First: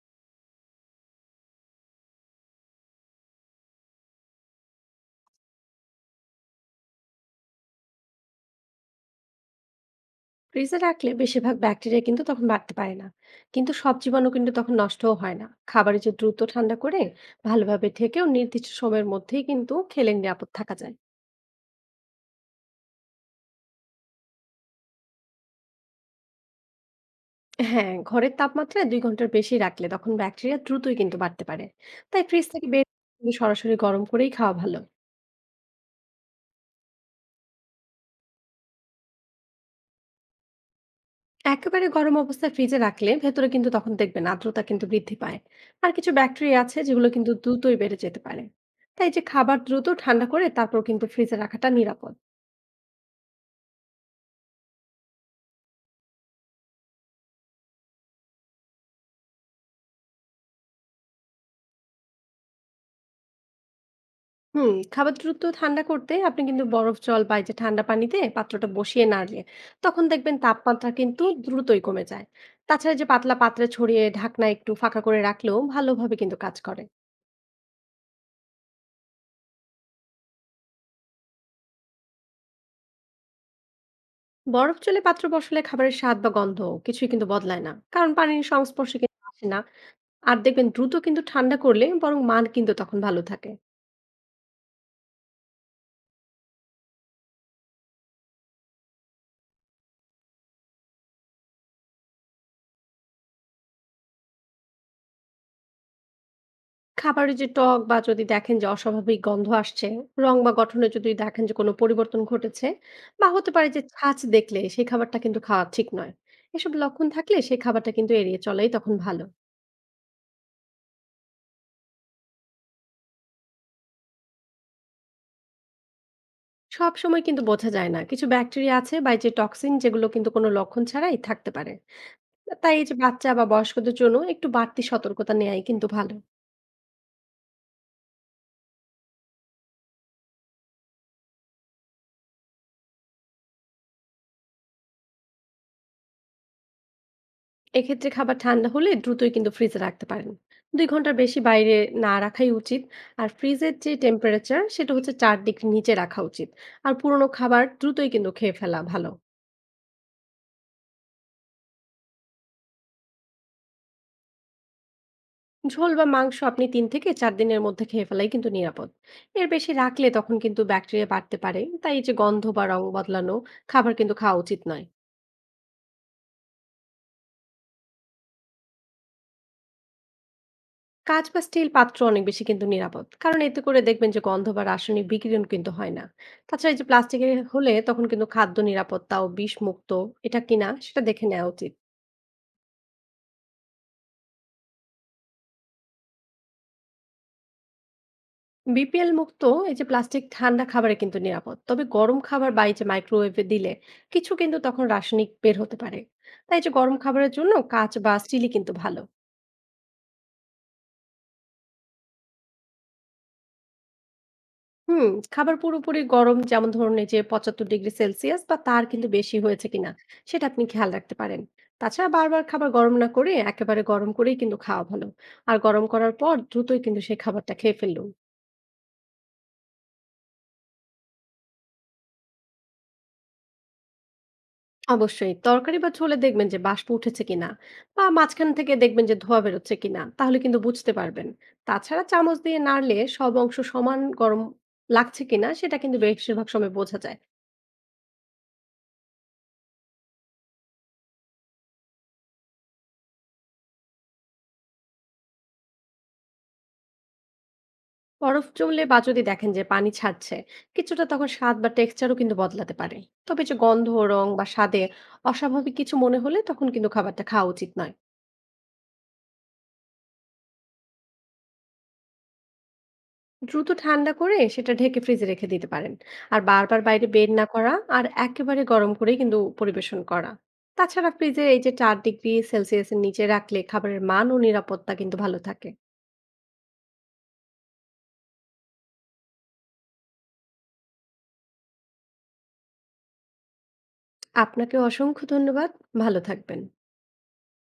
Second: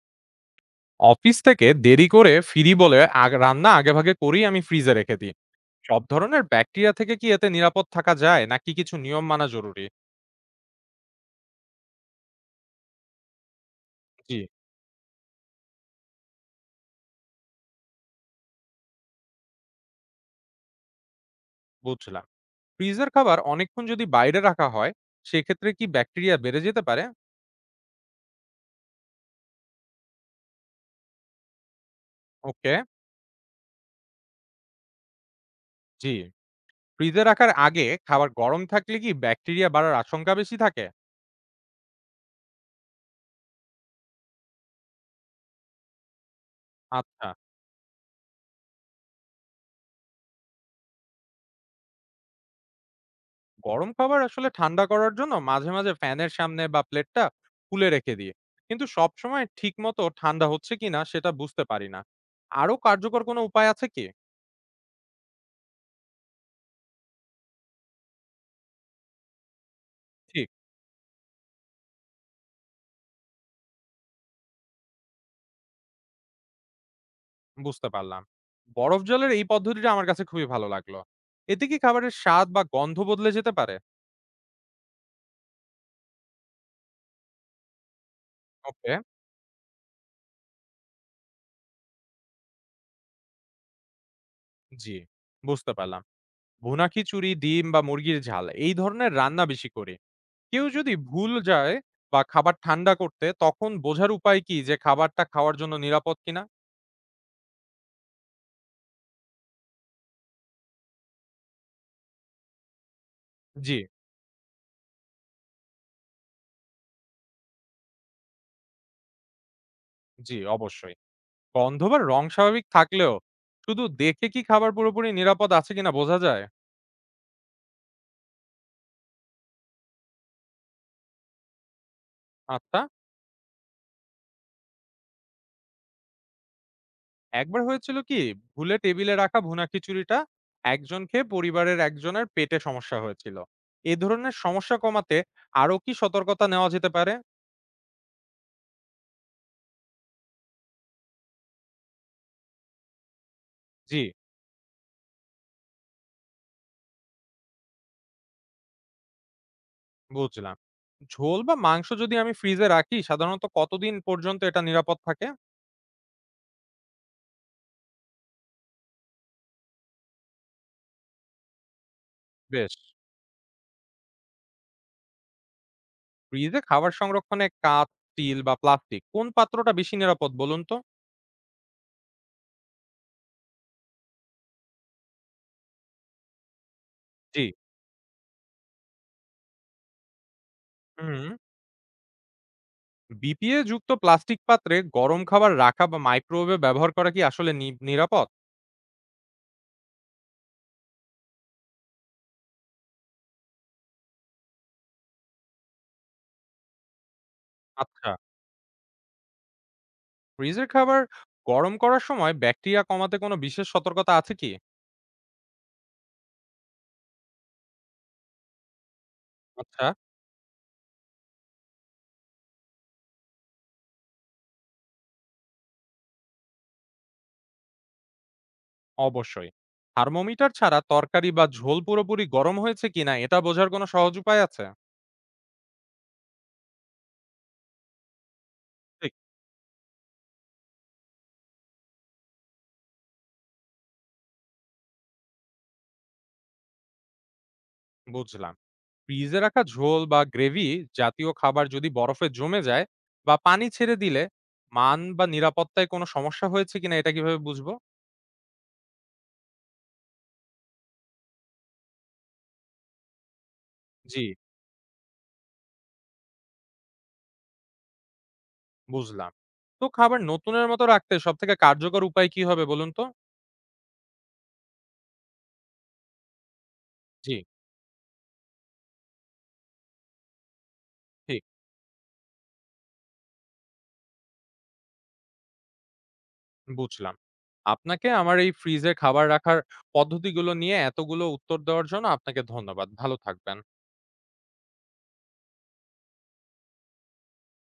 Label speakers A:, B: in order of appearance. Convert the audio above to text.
A: Office থেকে দেরি করে ফিরি বলে রান্না আগেভাগে করেই আমি ফ্রিজে রেখে দিই। সব ধরনের ব্যাকটেরিয়া থেকে কি এতে নিরাপদ থাকা যায়, নাকি কিছু নিয়ম মানা জরুরি?
B: ফ্রিজে রাখলে বেশিরভাগ ব্যাকটেরিয়া কিন্তু তখন বাড়তে পারে না। কিন্তু সব জীবাণু
A: জি,
B: কিন্তু তখন নষ্টও হয় না। খাবারে যে দ্রুত ঠান্ডা করে ভালোভাবে ঢেকেও নির্দিষ্ট সময়ের মধ্যেই কিন্তু খেলে নিরাপদ থাকা যায়।
A: বুঝলাম। ফ্রিজের খাবার অনেকক্ষণ যদি বাইরে রাখা হয়, সেক্ষেত্রে কি ব্যাকটেরিয়া বেড়ে যেতে পারে?
B: হ্যাঁ, ঘরের তাপমাত্রায় ২ ঘন্টার বেশি রাখলে তখন ব্যাকটেরিয়া দ্রুতই কিন্তু বাড়তে পারে। তাই ফ্রিজ থেকে
A: ওকে।
B: বের করে সরাসরি গরম করেই খাওয়া ভালো।
A: জি। ফ্রিজে রাখার আগে খাবার গরম থাকলে কি ব্যাকটেরিয়া বাড়ার আশঙ্কা বেশি থাকে?
B: একেবারে গরম অবস্থায় ফ্রিজে রাখলে ভেতরে কিন্তু তখন দেখবেন আর্দ্রতা কিন্তু বৃদ্ধি পায়। আর কিছু ব্যাকটেরিয়া আছে যেগুলো
A: আচ্ছা।
B: কিন্তু দ্রুতই বেড়ে যেতে পারে। তাই যে খাবার দ্রুত ঠান্ডা করে তারপর কিন্তু ফ্রিজে রাখাটা নিরাপদ।
A: গরম খাবার আসলে ঠান্ডা করার জন্য মাঝে মাঝে ফ্যানের সামনে বা প্লেটটা খুলে রেখে দিয়ে কিন্তু সবসময় ঠিক মতো ঠান্ডা হচ্ছে কিনা সেটা বুঝতে পারি না। আরো কার্যকর কোনো উপায় আছে কি?
B: হুম, খাবার দ্রুত ঠান্ডা করতে আপনি কিন্তু বরফ জল বা এই যে ঠান্ডা পানিতে পাত্রটা বসিয়ে নাড়লে তখন দেখবেন
A: ঠিক।
B: তাপমাত্রা কিন্তু দ্রুতই কমে যায়। তাছাড়া যে পাতলা পাত্রে ছড়িয়ে ঢাকনা একটু ফাঁকা করে রাখলেও ভালোভাবে কিন্তু কাজ করে।
A: বুঝতে পারলাম। বরফ জলের এই পদ্ধতিটা আমার কাছে খুবই ভালো লাগলো। এতে কি খাবারের স্বাদ বা গন্ধ বদলে যেতে পারে?
B: বরফ জলে পাত্র বসালে খাবারের স্বাদ বা গন্ধ কিছুই কিন্তু বদলায় না, কারণ পানির
A: ওকে।
B: সংস্পর্শে কিন্তু আসে না। আর দেখবেন দ্রুত কিন্তু ঠান্ডা করলে বরং মান কিন্তু তখন ভালো থাকে।
A: জি, বুঝতে পারলাম। ভুনা খিচুড়ি, ডিম বা মুরগির ঝাল এই ধরনের রান্না বেশি করে কেউ যদি ভুল যায় বা খাবার ঠান্ডা করতে, তখন বোঝার উপায় কি যে খাবারটা খাওয়ার জন্য নিরাপদ কিনা?
B: খাবারের যে টক বা যদি দেখেন যে অস্বাভাবিক গন্ধ আসছে, রং বা গঠনে যদি দেখেন যে কোনো পরিবর্তন ঘটেছে, বা হতে পারে
A: জি।
B: যে ছাঁচ দেখলে সেই খাবারটা কিন্তু খাওয়া ঠিক নয়। এসব লক্ষণ থাকলে সেই খাবারটা কিন্তু এড়িয়ে চলাই তখন ভালো।
A: জি, অবশ্যই। গন্ধ বা রং স্বাভাবিক থাকলেও শুধু দেখে কি খাবার পুরোপুরি নিরাপদ আছে কিনা বোঝা যায়?
B: সবসময় কিন্তু বোঝা যায় না। কিছু ব্যাকটেরিয়া আছে বা এই যে টক্সিন, যেগুলো কিন্তু কোনো লক্ষণ ছাড়াই থাকতে পারে। তাই
A: আচ্ছা।
B: এই যে বাচ্চা বা বয়স্কদের জন্য একটু বাড়তি সতর্কতা নেয়াই কিন্তু ভালো।
A: একবার হয়েছিল কি, ভুলে টেবিলে রাখা ভুনা খিচুড়িটা একজন খেয়ে পরিবারের একজনের পেটে সমস্যা হয়েছিল। এ ধরনের সমস্যা কমাতে আরো কি সতর্কতা নেওয়া যেতে পারে?
B: এক্ষেত্রে খাবার ঠান্ডা হলে দ্রুতই কিন্তু ফ্রিজে রাখতে পারেন। ২ ঘন্টার বেশি বাইরে না রাখাই উচিত। আর ফ্রিজের যে
A: জি,
B: টেম্পারেচার সেটা হচ্ছে ৪ ডিগ্রি নিচে রাখা উচিত। আর পুরনো খাবার দ্রুতই কিন্তু খেয়ে ফেলা ভালো।
A: বুঝলাম। ঝোল বা মাংস যদি আমি ফ্রিজে রাখি, সাধারণত কতদিন পর্যন্ত এটা নিরাপদ থাকে?
B: ঝোল বা মাংস আপনি ৩ থেকে ৪ দিনের মধ্যে খেয়ে ফেলাই কিন্তু নিরাপদ। এর বেশি রাখলে তখন কিন্তু ব্যাকটেরিয়া বাড়তে পারে, তাই এই যে গন্ধ বা
A: বেশ।
B: রং বদলানো খাবার কিন্তু খাওয়া উচিত নয়।
A: ফ্রিজে খাবার সংরক্ষণে কাঁচ, স্টিল বা প্লাস্টিক কোন পাত্রটা বেশি নিরাপদ বলুন তো?
B: কাঁচ বা স্টিল পাত্র অনেক বেশি কিন্তু নিরাপদ, কারণ এতে করে দেখবেন যে গন্ধ বা রাসায়নিক বিকিরণ কিন্তু হয় না। তাছাড়া এই যে প্লাস্টিকের
A: জি।
B: হলে তখন কিন্তু খাদ্য নিরাপত্তা ও বিষ মুক্ত এটা কিনা সেটা
A: হুম।
B: দেখে নেওয়া উচিত।
A: বিপিএ যুক্ত প্লাস্টিক পাত্রে গরম খাবার রাখা বা মাইক্রোওয়েভে ব্যবহার করা কি আসলে নিরাপদ?
B: বিপিএল মুক্ত এই যে প্লাস্টিক ঠান্ডা খাবারে কিন্তু নিরাপদ, তবে গরম খাবার বা এই যে মাইক্রোওয়েভে দিলে কিছু কিন্তু তখন রাসায়নিক বের হতে পারে। তাই এই যে গরম খাবারের জন্য কাঁচ
A: আচ্ছা।
B: বা স্টিলই কিন্তু ভালো।
A: ফ্রিজের খাবার গরম করার সময় ব্যাকটেরিয়া কমাতে কোনো বিশেষ সতর্কতা আছে কি?
B: হুম, খাবার পুরোপুরি গরম, যেমন ধরুন এই যে ৭৫ ডিগ্রি সেলসিয়াস বা তার কিন্তু বেশি হয়েছে
A: আচ্ছা।
B: কিনা সেটা আপনি খেয়াল রাখতে পারেন। তাছাড়া বারবার খাবার গরম না করে একেবারে গরম করেই কিন্তু খাওয়া ভালো। আর গরম করার পর দ্রুতই কিন্তু সেই খাবারটা খেয়ে ফেললুন।
A: অবশ্যই। থার্মোমিটার ছাড়া তরকারি বা ঝোল পুরোপুরি গরম হয়েছে কিনা এটা বোঝার কোনো সহজ উপায় আছে?
B: অবশ্যই তরকারি বা ঝোলে দেখবেন যে বাষ্প উঠেছে কিনা, বা মাঝখান থেকে দেখবেন
A: ঠিক।
B: যে ধোঁয়া বেরোচ্ছে কিনা, তাহলে কিন্তু বুঝতে পারবেন। তাছাড়া চামচ দিয়ে নাড়লে সব অংশ সমান গরম লাগছে কিনা সেটা কিন্তু বেশিরভাগ সময় বোঝা যায়।
A: বুঝলাম। ফ্রিজে রাখা ঝোল বা গ্রেভি জাতীয় খাবার যদি বরফে জমে যায় বা পানি ছেড়ে দিলে মান বা নিরাপত্তায় কোনো সমস্যা হয়েছে কিনা এটা কিভাবে বুঝবো?
B: বরফ জমলে বা যদি দেখেন যে পানি ছাড়ছে, কিছুটা তখন স্বাদ বা টেক্সচারও কিন্তু বদলাতে পারে। তবে যে গন্ধ,
A: জি,
B: রং বা স্বাদে অস্বাভাবিক কিছু মনে হলে তখন কিন্তু খাবারটা খাওয়া উচিত নয়।
A: বুঝলাম। তো খাবার নতুনের মতো রাখতে সবথেকে কার্যকর উপায় কি হবে বলুন তো?
B: দ্রুত ঠান্ডা করে সেটা ঢেকে ফ্রিজে রেখে দিতে পারেন। আর বারবার বাইরে বের
A: জি।
B: না করা, আর একেবারে গরম করেই কিন্তু পরিবেশন করা। তাছাড়া
A: ঠিক,
B: ফ্রিজে এই যে ৪ ডিগ্রি সেলসিয়াসের নিচে রাখলে খাবারের মান ও নিরাপত্তা কিন্তু ভালো থাকে।
A: বুঝলাম। আপনাকে আমার এই ফ্রিজে খাবার রাখার পদ্ধতিগুলো নিয়ে এতগুলো উত্তর দেওয়ার জন্য আপনাকে ধন্যবাদ। ভালো থাকবেন।
B: আপনাকে অসংখ্য ধন্যবাদ। ভালো থাকবেন।